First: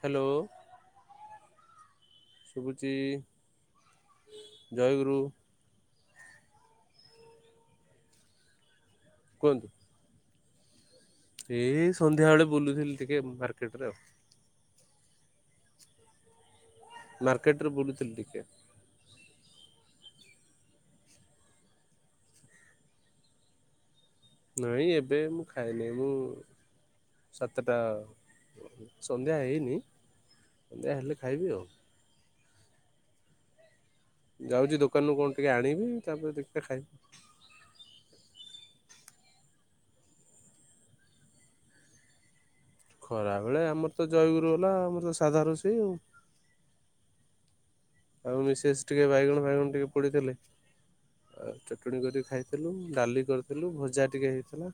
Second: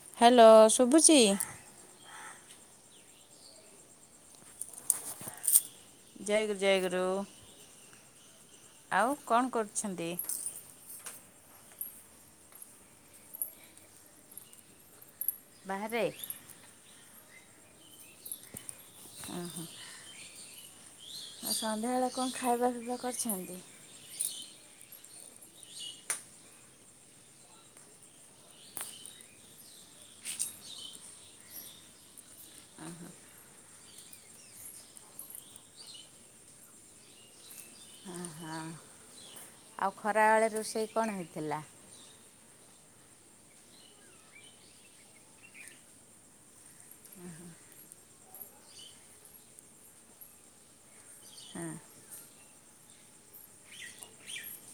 Hello hello ଶୁଭୁଚି? ସୁୁବୁଚି ଜଏଗୁରୁ। ଯଏ ଗୁରୁ ଯୟଗୁରୁ ଆଉ କଣ କୁହନ୍ତୁ। କରୁଛନ୍ତି। ଏଇ ସନ୍ଧ୍ୟାବେଳେ ବୁଲୁଥିଲି ଟିକେ ମାର୍କେଟ ରେ ଆଉ। ବାହାରେ। ମାର୍କେଟରେ ବୁଲୁଥିଲି ଟିକେ। ଓ ହୋ। ଆଉ ସନ୍ଧ୍ୟା ବଳେ କଣ ଖାଇବା ପିବା କରିଛନ୍ତି? ଖାଇଲେ ମୁଁ ସାତଟା ସନ୍ଧ୍ୟା ହେଇନି ଯାହା ହେଲେ ଖାଇବି ଆଉ। ଯାଉଚି ଦୋକାନରୁୁ କଣ ଟିକେ ଆଣିବି ତାପରେ ଦେଖିଆ ଖାଇବି। ଆଉ ଖରାବେଳେ ରୋଷେଇ କଣ ହେଇଥିଲା? ଖରା ବେଳେ ଆମର ତ ଜଏଗୁରୁ ଵାଲା ଆମର ତ ସାଧା ରୋଷେଇ ଆଉ। ଆଉ ମିସେସ୍ ଟିକେ ବାଇଗଣ ଫାଇଗଣ ଟିକେ ପୋଡ଼ିଥିଲେ। ଆଉ ଚଟଣି କରିକି ଖାଇଥିଲୁ ଡାଲି କରିଥିଲୁ ଭଜା ଟିକେ ହେଇଥିଲା।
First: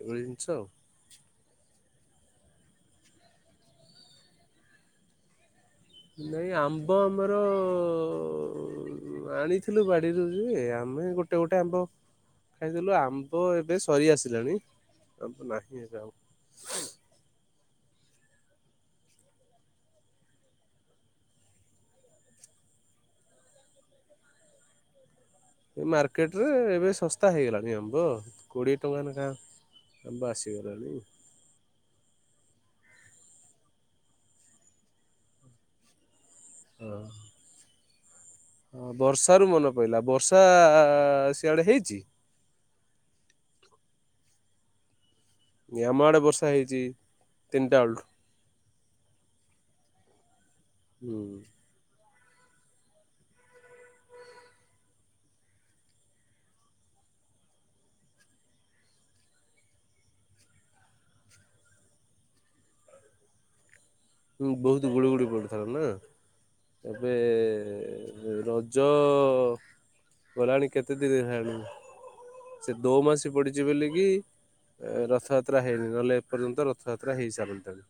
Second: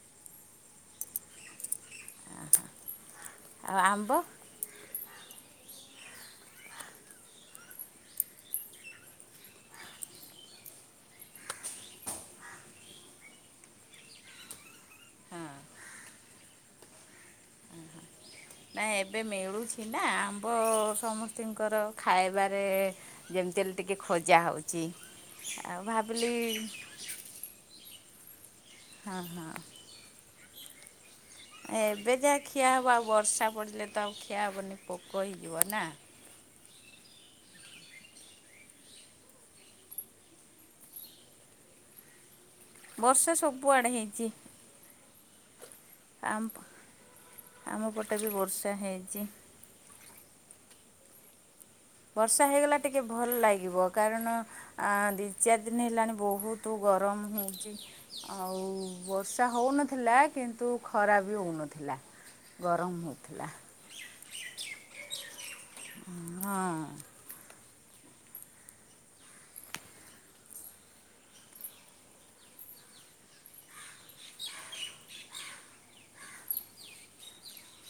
ଏଭଳି ଜିନିଷ ଆଉ। ଆଉ ଆମ୍ବ। ନାଇଁ ଆମ୍ବ ଆମର ଅ ଆଣିଥିଲୁ ବାଡିରୁ ଯେ ଆମେ ଗୋଟେ ଗୋଟେ ଆମ୍ବ ଖାଇଥିଲୁ ଆମ୍ବ ଏବେ ସରି ଆସିଲାଣି। ଆଉ ତ ନାହିଁ ଏବେ ଆଉ। ନାଇ ଏବେ ମିଳୁଛି ନା ଆମ୍ବ ସମସ୍ତଙ୍କର ଖାଇବାରେ ଯେମ ଡେଲ ଟିକି ଖୋଜା ହେଉଚି। ଏ ମାର୍କେଟ ରେ ଏବେ ଶସ୍ତା ହେଇଗଲାଣି ଆମ୍ବ କୋଡିଏ ଟଙ୍କା ନେଖା ଆମ୍ବ ଆସ ହେଇଗଲାଣି। ଏବେ ଯାହା ଖିଆ ହେବ ଆଉ ବର୍ଷା ପଡ଼ିଲେ ତ ଆଉ ଖିଆ ହେବନି ପୋକ ହେଇଯିବ ନା। ହଁ। ହ ବର୍ଷା ରୁ ମନେ ପଇଲା ବର୍ଷା ସିଆଡ଼େ ହେଇଚି? ବର୍ଷା ସବୁଆଡେ ହେଇଚି। ଆମ ଆଡେ ବର୍ଷା ଆମ ହେଇଛି ତିନିଟା ଆମ ବେଳଠୁ ପଟେ ବି ବର୍ଷା ହେଇଚି। ହୁଁ। ବର୍ଷା ହେଇଗଲା ଟିକେ ଭଲ ଲାଗିବ କାରଣ ଦି ଚାରି ଦିନ ହେଲାଣି ବହୁତ ଗ ରମ ହେଉଛି ଆଉ ବର୍ଷା ହେଉନଥିଲା କିନ୍ତୁ ଖରା ବି ହେଉନଥିଲା। ଗରମ ହୋଉଥୁଲା। ହ ବହୁତ ଗୁଳି ଗୁଳି ପଡ଼ୁଥିଲା ନା ହଁ ଏବେ ରଜ ଗଲାଣି କେତେ ଦିନ ହେଲାଣି? ସେ ଦୋ ମାସ ପଡିଛି ବୋଲିକି ରଥଯାତ୍ରା ହେଇନି ନହେଲେ ଏପର୍ଯ୍ୟନ୍ତ ରଥଯାତ୍ରା ହେଇ ସାରନ୍ତାଣି।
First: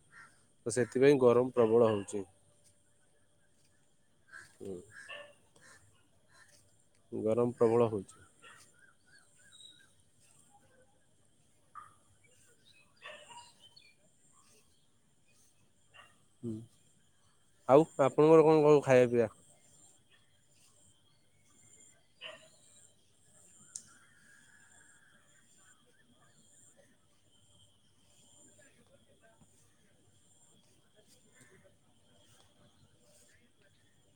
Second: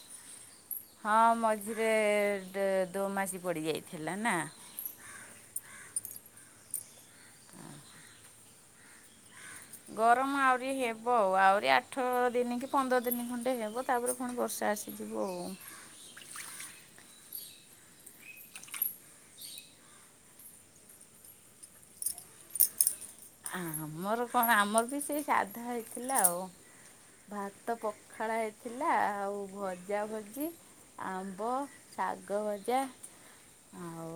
ହଁ ମଝିରେ ଦୋମାସ ପଡ଼ିଯାଇଥିଲା ନା ଗରମ ପ୍ରବଳ ହଉଚି। ଗରମ ଆହୁରି ହେବ ଆଉ ଆହୁରି ଆଠ ଦିନ କି ପନ୍ଦର ଦିନ ଖଣ୍ଡେ ହେବ ତାପରେ କଣ ବର୍ଷା ଆସିଯିବ ଆଉ। ଆଉ ଆପଣଙ୍କର କଣ କ ଖାଇବା ପିଇବା? ଆମର କଣ ଆମର ବି ସେଇ ସାଧା ହେଇଥିଲା ଆଉ। ଭାତ ପଖାଳ ହେଇଥିଲା ଆଉ ଭଜା ଭଜି ଆମ୍ବ ଶାଗ ଭଜା ଆଉ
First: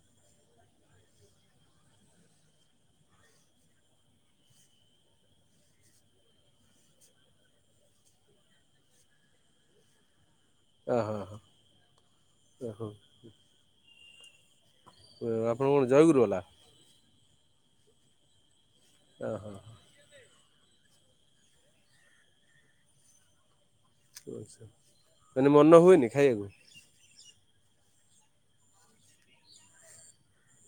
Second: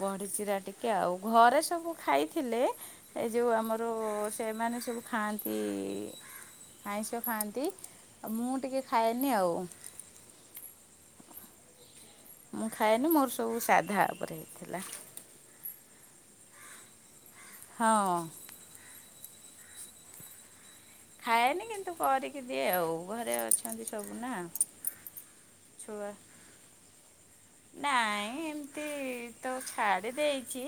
ବଡିଚୁରା ଟିକେ ଆଉ ଘରେ ସବୁ ଖାଇଥିଲେ ଏ ଯେଉଁ ଆମର ସେମାନେ ସବୁ ଖାଆନ୍ତି ଆଇଁଷ ଖାଆନ୍ତି ମୁଁ ଟିକେ ଖାଏନି ଆଉ। ଅ ହଁ। ମୁଁ ଖାଏନି ମୋର ସବୁ ସାଧା ଉପରେ ହେଇଥିଲା। ଜୟଗୁୁରବାଲା। ହଁ। ଓହୋ। ଖାଏନି କିନ୍ତୁ କରିକି ଦିଏ ଆଉ ଘରେ ଅଛୁ। ମାନେ ମନ ଛୁଆ ହୁଏନି ଖାଇଆକୁ ନାଇଁ ଏମତି ତ ଛାଡି ଦେଇଛି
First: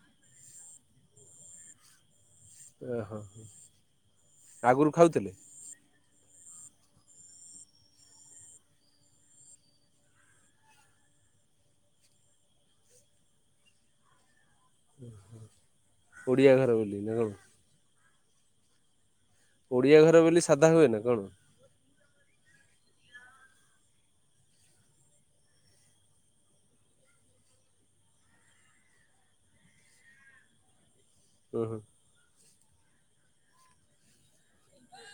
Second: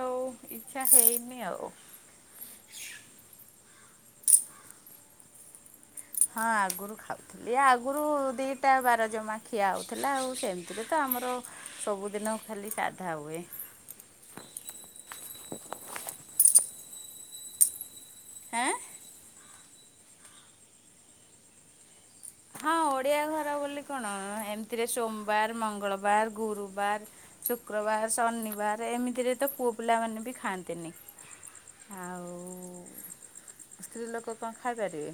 ଆଉ ଇଛା ହେଇନି ଆଉ। ଓହୋ ଆଗରୁ ଖାଉଥିଲେ? ହଁ ଆଗୁରୁ ଖାଉଥିଲି ଏ ଆଗୁରୁ ଦିଟା ବାର ଜମା ଖିଆ ହଉଥିଲା ଆଉ ସେମିତିରେ ତ ଆର ସବୁଦିନ ଖାଲି ସାଧା ହୁଏ। ଓଡ଼ିଆ ଘର ବୋଲି ନା କଣ? ଆଁ ଓଡିଆ ଘର ବୋଲି ସାଧା ହୁଏ ନା କଣ? ହଁ ଓଡିଆ ଘର ବୋଲି କଣ ଏମିତିରେ ସୋମବାର, ମଙ୍ଗଳବାର, ଗୁରୁବାର ଶୁକ୍ରବାର ଶନିବାର ଏମିତିରେ ତ ପୁଅ ପିଲାମାନେ ବି ଖାଆନ୍ତିନି। ହୁଁ ହୁଁ ଆଉ ସ୍ତ୍ରୀ ଲୋକ କଣ ଖାଇପାରିବେ?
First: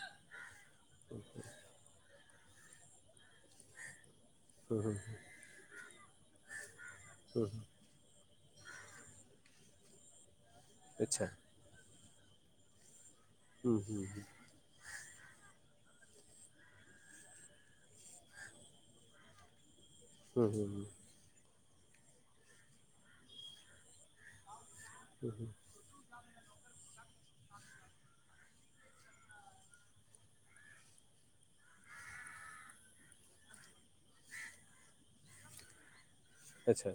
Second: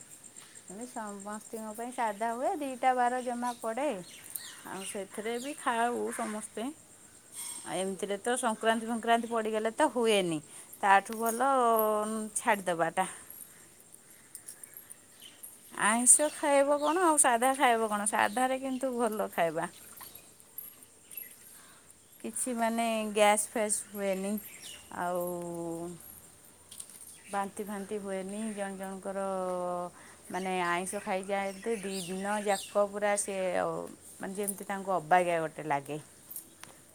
ଏମି ସମସ୍ତିଙ୍କ ପାଇଁ ସାଧା ହୁଏ ଦିଇଟା ବାର ଜମା ପଡ଼େ ଆଉ ସେଥିରେ ଖାଉ ସମସ୍ତେ ଆଉ ଏମତି ତ ସଂକ୍ରାନ୍ତି ଫକ୍ରାନ୍ତି ପଡ଼ିଗଲେ ତ ହୁଏନି ତାଠୁ ଆଚ୍ଛା ଭଲ ଛାଡ଼ିଦବା ଟା। ହୁଁ। ଆଇଁଷ ଖାଇବ କଣ ଆଉ ସାଧା ଖାଇବ କଣ ସାଧା କିନ୍ତୁ ଭଲ ଖାଇବା। ହୁଁ ହୁଁ ହୁଁ। କିଛି ମାନେ ଗ୍ୟାସ୍ ଫ୍ୟାସ୍ ହୁଏନି ଆଉ ବାନ୍ତି ଫାନ୍ତି ହୁଏନି ଜଣେ ଜଣଙ୍କର ମାନେ ଆଇଁଷ ଖାଇଯାଆନ୍ତି ଦିନଯାକ ପୁରା ସେ ମାନେ ଯେମିତି ତାଙ୍କୁ ଅବାଗିଆ ଗୋଟେ ଲାଗେ। ଆଛା ଆଛା।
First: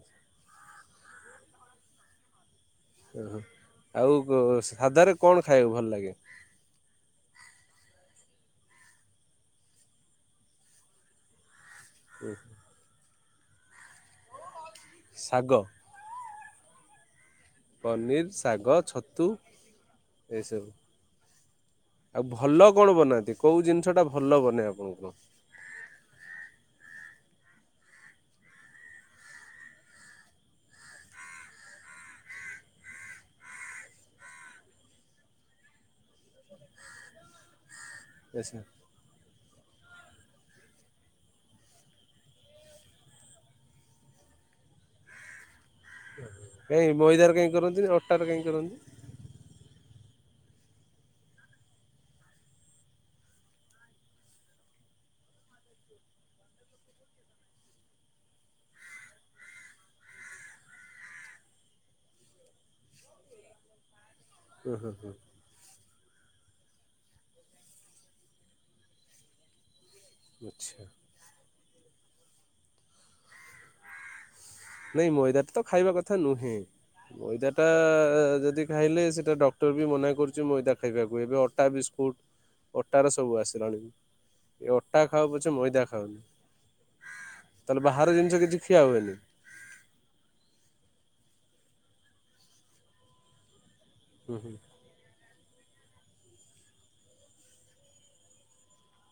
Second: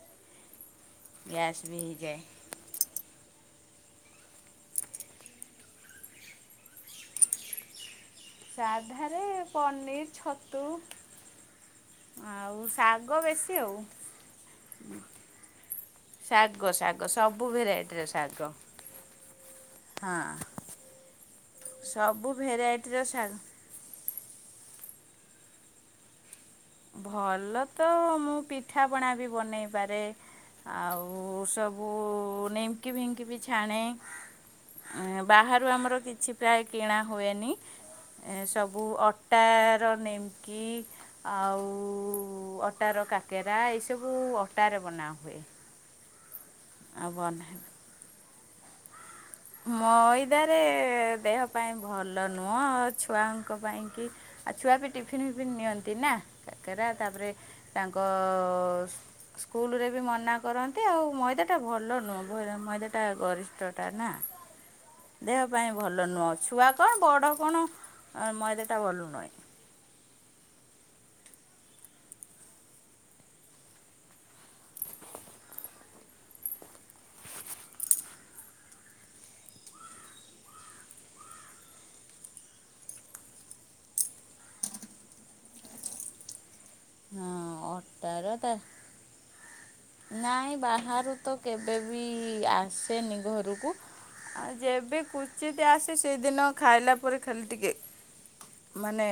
ଗ୍ୟାସ ବି ହେଇଯାଏ। ଓହୋ ଆଉ ସାଧାରେ କଣ ଖାଇବାକୁ ଭଲ ଲାଗେ? ସାଧାରେ ପନିର ଛତୁ ଆଉ ସା ଗୁ ବେଶୀ ଆଉ। ସାଗ ଶାଗ ଶାଗ ସବୁ ସବୁ ଭେରାଇଟ ର ପନିର୍, ସାଗ ଶାଗ, ଛତୁ ହଁ। ଏସବୁ ଆଉ ସବୁ ଭଲ କଣ ଭେରାଇଟିର ବନାନ୍ତି ଶାଗ କୋଉ ଜିନିଷ ଟା ଭଲ ବନେ ଆପଣ କୁହ। ଭଲ ତ ମୁଁ ପିଠାପଣା ବି ବନେଇ ପାରେ। ଆଉ ସବୁ ନିମ୍କି ଫିଙ୍କି ବି ଛାଣେ। ବାହାରୁ ଆମର କିଛି ପ୍ରାୟ କିଣା ହୁଏନି। ଆଚ୍ଛା ସବୁ ଅଟାର ନୀମକି। ଆଉ ଅଟାର କାକେରା ଏସବୁ ଅଟାରେ ବନାହୁଏ। କାଇଁ ମଇଦାରେ କାଇଁ କରନ୍ତି ନି ଅଟାରେ କାଇଁ କରନ୍ତି। ମଇଦା ରେ ଦେହ ପାଇଁ ଭଲ ନୁହଁ ଛୁଆଙ୍କ ପାଇଁ କି। ଆଉ ଛୁଆ ବି ଟିଫିନ୍ ଫିଫିନ୍ ନିଅନ୍ତି ନା କକେରା ତାପରେ ତାଙ୍କ ସ୍ ସ୍କୁଲରେ ବି ମନା କରନ୍ତି ଆଉ ମଇଦା ଟା ଭଲ ନୁହେଁ ମଇଦାଟା ଗରିଷ୍ଟ ଟା ନା। ଦେହ ପାଇଁ ଭଲ ନୁହ। ଛୁଆ କଣ ବଡ଼ କଣ ମଇଦା ଟା ଭଲ ନୁଏ। ଆଚ୍ଛା। ନାଇ ମଇଦା ଟା ତ ଖାଇବା କଥା ନୁହେଁ। ମଇଦା ଟା ଯଦି ଖାଇଲେ ସେଟା ଡକ୍ଟର ବି ମନା କରୁଚି ମଇଦା ଖାଇବାକୁ ଏବେ ଅଟା ବିସ କୁଟ ଅଟାର ସବୁ ଆସିଲାଣି ଏ ଅଟା ଖାଅ ପଛେ ମଇଦା ଖାଅନି। ହଁ ତାହେଲେ ବାହାର ଅଟାର ଜିନିଷ ତା କିଛି ଖିଆ ହୁଏନି। ନାଇଁ ବାହାରୁ ତ କେବେ ବି ଆସେନି ଘରୁକୁ। ହୁଁ ହୁଁ ଆଉ ଯେବେ କୁଚିତ ଆସେ ସେଦିନ ଖାଇଲା ପରେ ଖାଲି ଟିକେ। ମାନେ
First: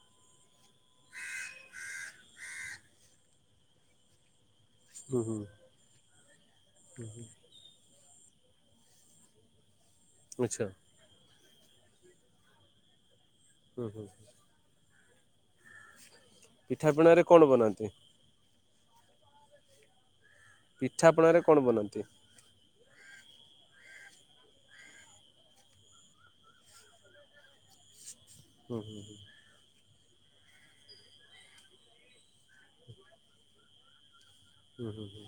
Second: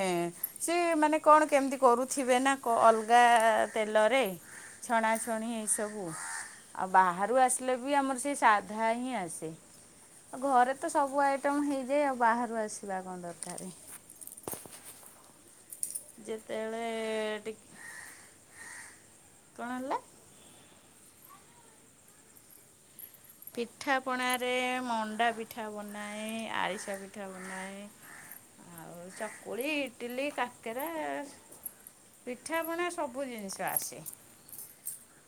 ସେ ମାନେ କଣ କେମିତି କରୁଥିବେ ନା ଅଲଗା ତେଲରେ। ହୁଁ ହୁଁ ଛଣାଛଣି ଏଇସବୁ। ଆଉ ବାହାରୁ ଆସିଲେ ବି ଆମର ସେଇ ସାଧା ହିଁ ଆସେ ଆଚ୍ଛା ଘରେ ତ ସବୁଆଇ ଟମ୍ ହେଇଯାଏ ଆଉ ବାହାରୁ ଆସିବା କଁ ଦରକାର। ହୁଁ ହୁଁ। ଯେତେବେଳେ ପିଠା ପଣାରେ କଣ ଟିକ ବନାନ୍ତି। କଣ ହେଲା। ପିଠା ପଣାରେ କଣ ବନାନ୍ତି। ପିଠା ପଣା ରେ ମଣ୍ଡା ପିଠା ବନାଏ ଆରିସା ପିଠା ବନାଏ। ହୁଁ ହୁଁ ଆଉ ଚକୁଳି ଇ ଟିଲି କାକେରା ପିଠାପଣା ସବୁ ଜିନିଷ ଆସେ। ହୁଁ ହୁଁ ହୁଁ।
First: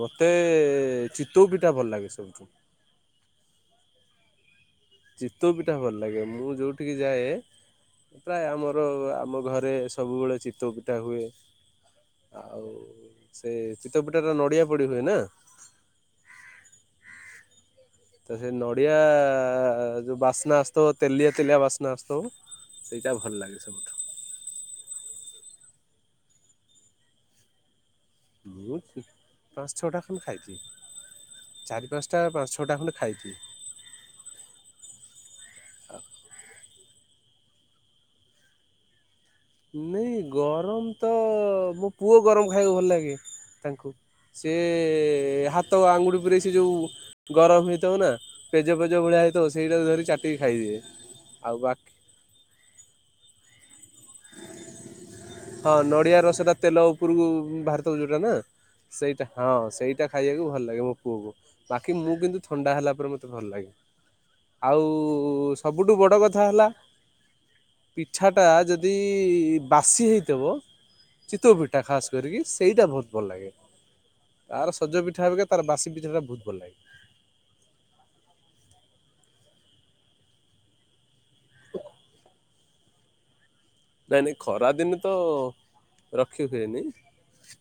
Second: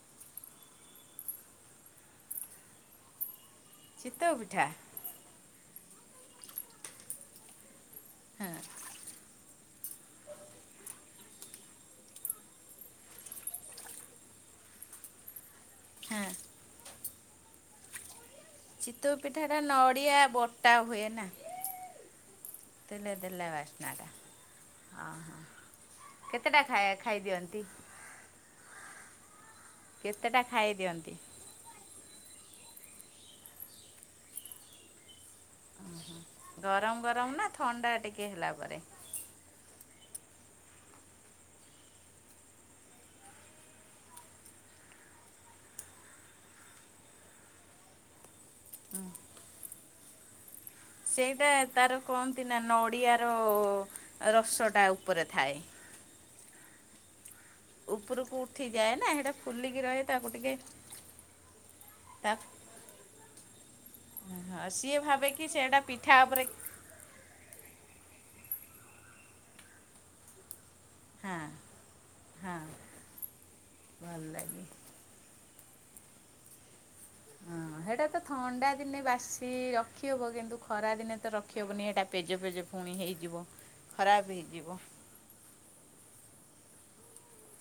ମତେ ଚିତଉ ପିଠା ଭଲ ଲାଗେ ସବୁଠୁ। ଚିତ୍ତଉ ପିଠା। ଚିତଉ ପିଟା ଭଲ ଲାଗେ ମୁଁ ଯୋଉଠିକି ଯାଏ। ପ୍ରାୟ ହଁ ଆମର ଆମ ଘରେ ସବୁବେଳେ ଚିତଉ ପିଠା ହୁଏ। ଆଉ ସେ ଚିତଉ ପିଠା ଟା ନଡିଆ ପଡି ହୁଏ ନା। ହାଁ। ତ ସେ ନଡ଼ିଆ ଚିତଉ ପିଠା ଟା ନଡି ଯୋଉ ଡିଆ ବାସ୍ନା ବଟା ଆସୁଥିବ ହୁଏ ନା ତେଲିଆ ତେଲିଆ ବାସ୍ନା ଆସୁଥିବ। ସେଇଟା ତେଲିଆ ଭଲ ତେଲିଆ ଲାଗେ ସବୁଠୁ ବାସ୍ନା ଟା। ଅ ହଁ କେତେଟା ଖା ଖାଇଦିଅନ୍ତି। ମୁଁ ପାଞ୍ଚ ଛଅଟା ଖଣ୍ଡେ ଖାଇ କେତେଟା ଖାଇଦିଅନ୍ତି ଦିଏ ଚାରି ପାଞ୍ଚଟା ପାଞ୍ଚ ଛ ଛଅଟା ଖଣ୍ଡେ ଖାଇଥିବି। ଉଁ ହୁଁ ଗରମ ଗରମ ନା ଥଣ୍ଡା ଟିକେ ହେଲା ପରେ। ନାଇ ଗରମ ତ ମୋ ପୁଅ ଗରମ ଖାଇବାକୁ ଭଲ ଲାଗେ ତାଙ୍କୁ। ସେ ହାତ ଆଙ୍ଗୁଟି ପୁରେଇ ସେ ଯୋଉ ଗରମ ହେଇଥିବ ନା। ପେଜ ପେଜ ଭଳିଆ ହେଇ ଥୀବ ସେଇଟାକୁ ଧରି ଚାଟିକି ଖାଇଦିଏ। ସେଇଟା ଆଉ ବାକି ତାର କହନ୍ତି ନା ନଡିଆର ରସ ଟା ଉପରେ ଥାଏ। ହଁ ନଡିଆ ରସଟା ତେଲ ଉପୁରୁକୁ। ଭାରତକୁ ଯୋଉଟା ନା ଉପରକୁ ଉଠିଯାଏ ନା ସେଇଟା ହଁ ଫୁଲିକି ରହେ ସେଇଟା ତାକୁ ଖାଇବାକୁ ଟିକେ ଭଲ ଲାଗେ ମୋ ପୁଅକୁ ବାକି ମୁଁ ତା କିନ୍ତୁ ଥଣ୍ଡା ହେଲା ପରେ ମୋତେ ଭଲ ଲାଗେ ହଁ ଆଉ ସିଏ ଭାବେ କି ସେଇଟା ସବୁଠୁ ବଡ଼ ପିଠା କଥା ଉପରେ ହେଲା ପିଠା ଟା ଯଦି ବାସି ହେଇଥିବ ହଁ ଚିତଉ ପିଠା ଖାସ୍‌ କରିକି ହଁ ସେଇଟା ବହୁତ ଭଲ ଲାଗେ ଭଲ ଲାଗେ। ଆଉ ସଜ ପିଠା ଅବିକା ତାର ବାସି ପିଠା ବହୁତ ଭଲ ଲାଗେ। ହଁ ହେଇଟା ତ ଥଣ୍ଡା ଦିନେ ବାସି ରଖି ହବ କିନ୍ତୁ ଖରା ଦିନେ ତ ରଖିେବନି ଏଇଟା ପେଜ ପେଜ ପୁଣି ହେଇଯିବ। ନାଇଁ ଖରାପ ନାଇଁ ହେଇଯିବ ଖରା ଦିନ ତ ରଖି ହୁଏନି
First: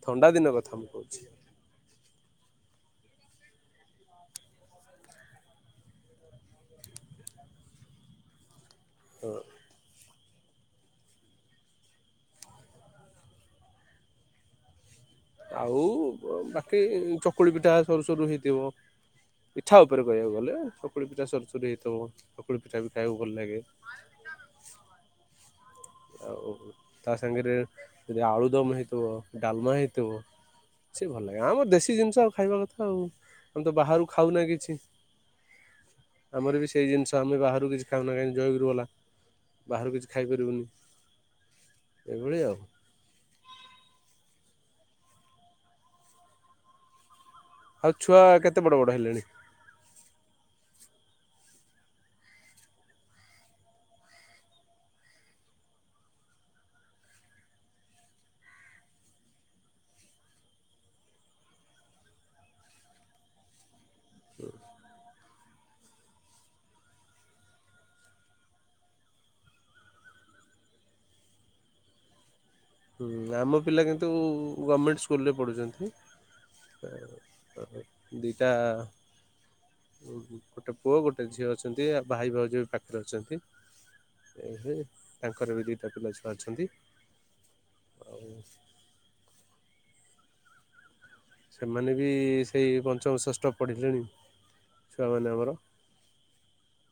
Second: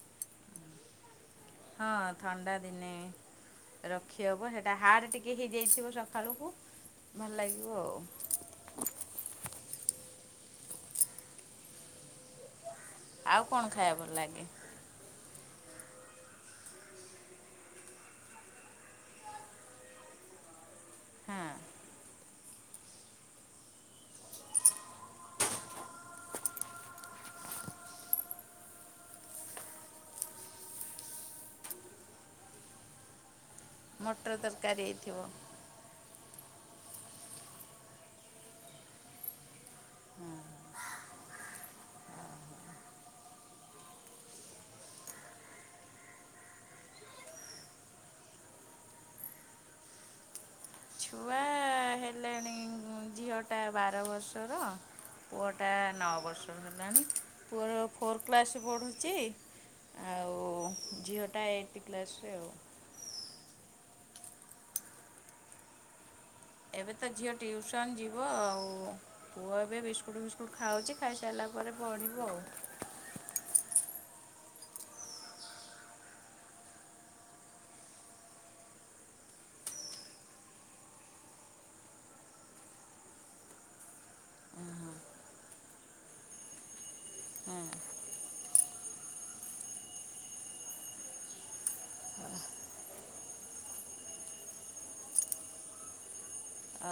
ଥଣ୍ଡା ଦିନ କଥା ମୁଁ କହୁଛି। ହଁ ଥଣ୍ଡା ଦିନେ ରଖି ହବ ହେଟା ହାଡ୍ ଟିକେ ହେଇଯାଇଥିବ ସକାଳକୁ। ଭଲ ଲାଗିବ ଆଉ। ହଁ। ଆଉ କଣ ଖାଇବା ଭଲ ଲାଗେ? ଆଉ ବାକି ଚକୁଳି ପିଠା ସରୁ ସରୁ ହେଇଥିବ। ପିଠା ଉପରେ କହିବାକୁ ଗଲେ ଚକୁଳି ପିଠା ହଁ। ସରୁସରୁ ହେଇଥିବ ଚକୁଲି ପିଠା ବି ଖାଇବାକୁ ଭଲ ଲାଗେ। ଆଉ ତା ସାଙ୍ଗରେ ଯଦି ଆଳୁଦମ ହେଇଥିବ ଡାଲମା ହେଇଥିବ ସେ ଭଲ ଲାଗେ ଆମ ଦେଶି ଜିନିଷ ଆଉ ଖାଇବା କଥା ଆଉ। ଆମେ ତ ବାହାରୁ ମଟର ଖାଉନା କିଛି ତରକାରୀ ହେଇଥିବ ଆମର ବି ସେଇ ଜିନିଷ ଆମେ ବାହାରୁ କିଛି ଖାଉନା କାହିଁକି ଜୟଗୁରୁ ବାଲା ବାହାରକୁ କିଛି ଖାଇପାରିବୁନି। ଏଭଳିଆ ଆଉ। ଆଉ ଛୁଆ କେତେ ବଡ଼ ବଡ଼ ହେଲେଣି? ଝିଅ ଟା ବାର ବର୍ଷର। ପୁଅଟା ନଅ ବର୍ଷ ହେଲାଣି ପୁଅର ଫୋର୍ କ୍ଲାସ ପଢ଼ୁଛି ଆଉ ଝିଓଟା ଏଇଟ୍ କ୍ଲାସରେ ଆଉ। ଏବେ ତ ଝିଅ ଟିଉସନ ଯିବ ଆଉ ପୁଅ ଏବେ ବିସ୍କୁଟ ଫିସ୍କୁଟ ଖାଉଛି ଖାଇସାରିଲା ପରେ ପଢିବ ଆଉ। ହୁଁ ଆମ ପିଲା କିନ୍ତୁ ଗମେଣ୍ଟ ସ୍କୁଲରେ ପଢ଼ୁଛନ୍ତି। ଦୁଇଟା ଗୋଟେ ପୁଅ ଗୋଟେ ଝିଅ ଅଛନ୍ତି ଆଉ ଭାଇ ଭଉଜ ବି ପାଖରେ ଅଛନ୍ତି। ଉଁ ହୁଁ ତାଙ୍କର ବି ଦୁଇଟା ପିଲା ଛୁଆ ଅଛନ୍ତି। ଆଉ ସେମାନେ ବି ସେଇ ପଞ୍ଚମ ଷେଷ୍ଠ ପଢ଼ିଲେଣି। ଛୁଆମାନେ ଆମର। ଅ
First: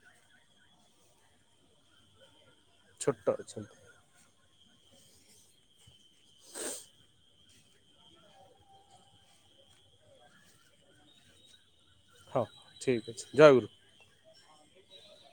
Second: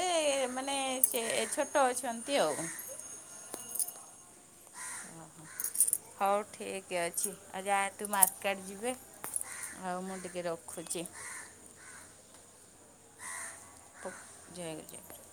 ଏ ମାନେ ସେ ଛୋଟ ଅଛନ୍ତି ଆଉ। ଛୋଟ ଅଛନ୍ତି। ହଉ ଠିକ ଅଛି ଆଜ୍ଞା ଯାଆନ୍ତୁ ମାର୍କେଟ ଯିବେ। ଆଉ ମୁଁ ଟିକେ ରଖୁଛି। ହଁ ଠିକ୍ ଅଛି ଜୟଗୁରୁ। ପ ଜୟଗୁରୁ ଜୟଗୁରୁ।